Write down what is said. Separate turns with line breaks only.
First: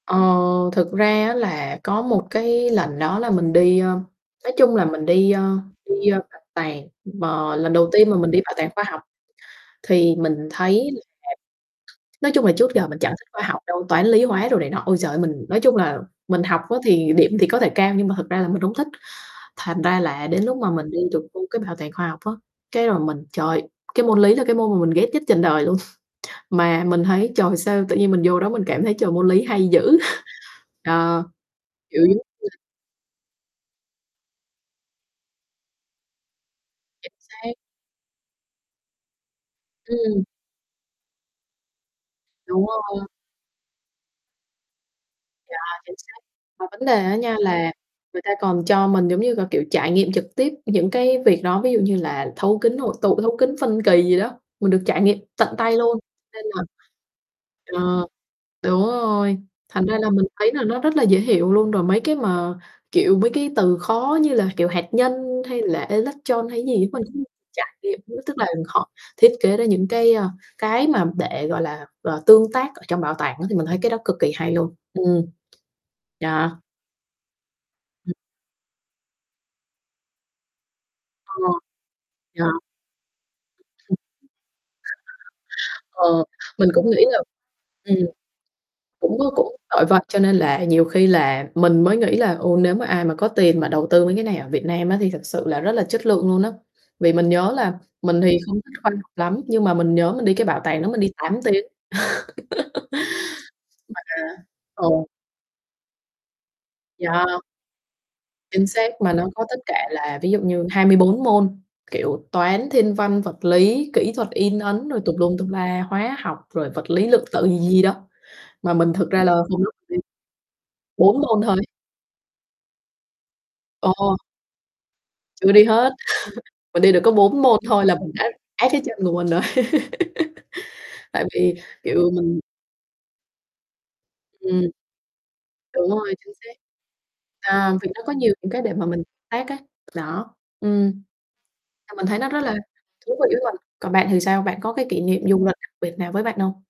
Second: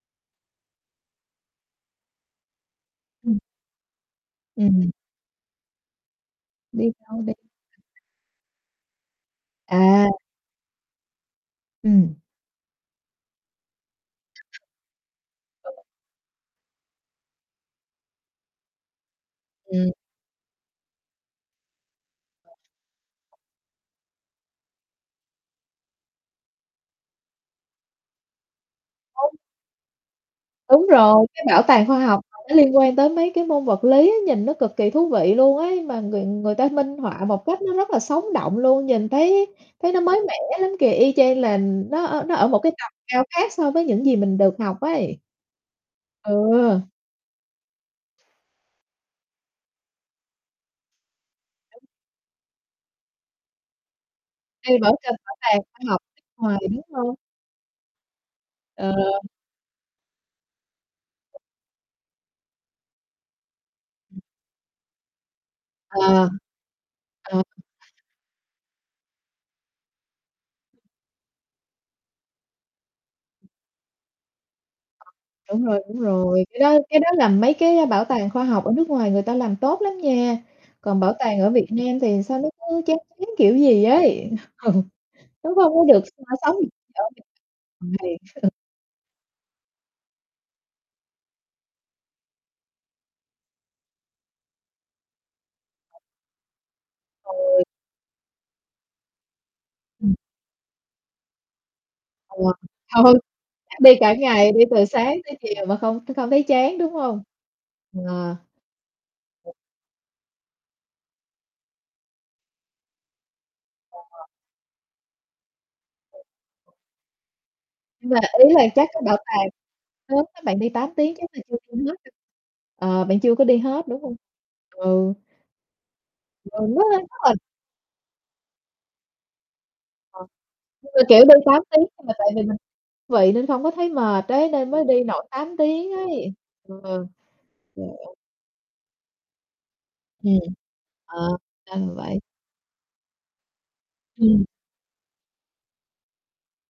Ờ, thực ra á là có một cái lần đó là
Ừm.
mình đi, ưm, nói chung là
Ừm.
mình đi, ơ đi, ơ, bảo
Đi
tàng,
đâu đây?
và lần đầu tiên mà mình đi bảo tàng khoa học. Thì
À.
mình thấy là
Ừm.
nói chung là trước giờ mình chẳng thích khoa học đâu, toán, lý, hóa, đồ này nọ. Ôi giời ơi, mình nói
Ừ.
chung là mình học á thì điểm thì có thể cao nhưng mà thực ra là mình hông thích, thành
Ừm.
ra là đến lúc mà mình đi được đi cái bảo tàng khoa học á, cái rồi mình trời, cái môn lý là cái môn mà mình ghét nhất trần đời luôn, mà mình thấy, trời, sao tự nhiên mình vô đó mình cảm thấy, trời, môn
Hông.
lý hay dữ.
Đúng
Ờ,
rồi, cái bảo tàng khoa
kiểu giống
học mà nó
[unintelligible]
liên quan tới mấy cái môn vật lý, nhìn nó cực kỳ thú vị luôn ấy, mà người người ta minh
Chính
họa một
xác.
cách nó rất là sống động luôn, nhìn thấy thấy nó mới
Ừm.
mẻ lắm kìa, y chang là nó ở nó ở một
Đúng
cái tầm
rồi.
cao khác so với những gì mình được học ấy.
Yeah, chính xác, mà
Ừ.
vấn đề á nha là người ta còn cho mình, giống như gà, kiểu, trải nghiệm trực tiếp những cái việc đó. Ví dụ như là thấu kính hội tụ, thấu kính phân kỳ gì đó, mình
Đây [unintelligible]
được
bảo
trải nghiệm tận
tàng
tay
khoa
luôn,
học nước
nên
ngoài,
là
đúng hông?
ờ, đúng
Ờ.
rồi, thành ra là mình thấy là nó rất là dễ hiểu luôn. Rồi mấy cái mà, kiểu, mấy cái từ khó
Ừm.
như là, kiểu, hạt nhân hay là
À.
electron hay gì á, mình cũng
Ờ.
trải nghiệm [unintelligible] tức là họ thiết kế ra những cái, a, cái mà để, gọi là, ờ, tương tác ở trong bảo tàng á. Thì mình thấy cái đó cực kỳ hay luôn, ừm,
Đúng rồi, đúng rồi.
yeah.
Cái đó cái đó là mấy cái bảo tàng khoa học ở nước ngoài người ta làm tốt lắm nha. Còn bảo
Ờ.
tàng ở Việt Nam thì sao
Yeah.
nó cứ chán chán kiểu gì ấy. Ừ, nó không có được
Ờ,
[unintelligible] sống
mình cũng nghĩ là ừm,
[unintelligible]
cũng có cũng [unintelligible] cho nên là nhiều khi là mình mới nghĩ là, ừ, nếu mà ai mà có tiền mà đầu tư mấy cái này ở Việt Nam á thì thật sự là rất là chất lượng luôn á, vì mình nhớ
Ôi.
là mình thì không thích khoa học lắm, nhưng mà mình nhớ
Ừm.
mình đi cái bảo tàng đó mình đi 8 tiếng.
Ừ, ừ, chắc đi cả ngày đi
Mà
từ
ừ.
sáng tới chiều mà không không thấy chán, đúng hông?
Yeah.
Ờ.
Chính xác, mà nó có tất cả là ví dụ như 24 môn, kiểu, toán, thiên văn, vật lý,
Ừ.
kỹ thuật in ấn, rồi tùm lum tùm la, hóa học, rồi vật lý lượng tử gì gì đó.
Nhưng mà ý là
Mà
chắc
mình
cái
thực
bảo
ra là
tàng
không lúc mình đi
sớm á, bạn đi 8 tiếng
4
chắc là
môn
chưa
thôi.
đi hết đâu, ờ, bạn chưa có đi hết, đúng
Ồ.
hông? Ừ.
Chưa đi hết,
Ừ.
mình đi được có
[unintelligible]
4 môn thôi là mình đã át cái chân của mình rồi.
Ờ. Nhưng mà, kiểu,
Tại
đi
vì,
8 tiếng,
kiểu,
mà tại
mình
vì mình vị nên không có thấy mệt ấy, nên
Ừm.
mới đi nổi 8
Đúng
tiếng
rồi,
ấy.
chính xác.
Ừ,
À,
ừ.
vì nó có nhiều những cái để mà mình tác ấy, đó,
Ừm.
ừm.
Ờ, ra là
À, mình thấy
vậy.
nó rất là thú vị với mình, còn bạn thì sao,
Ừm.
bạn có cái kỷ niệm du lịch đặc biệt nào với bạn hông?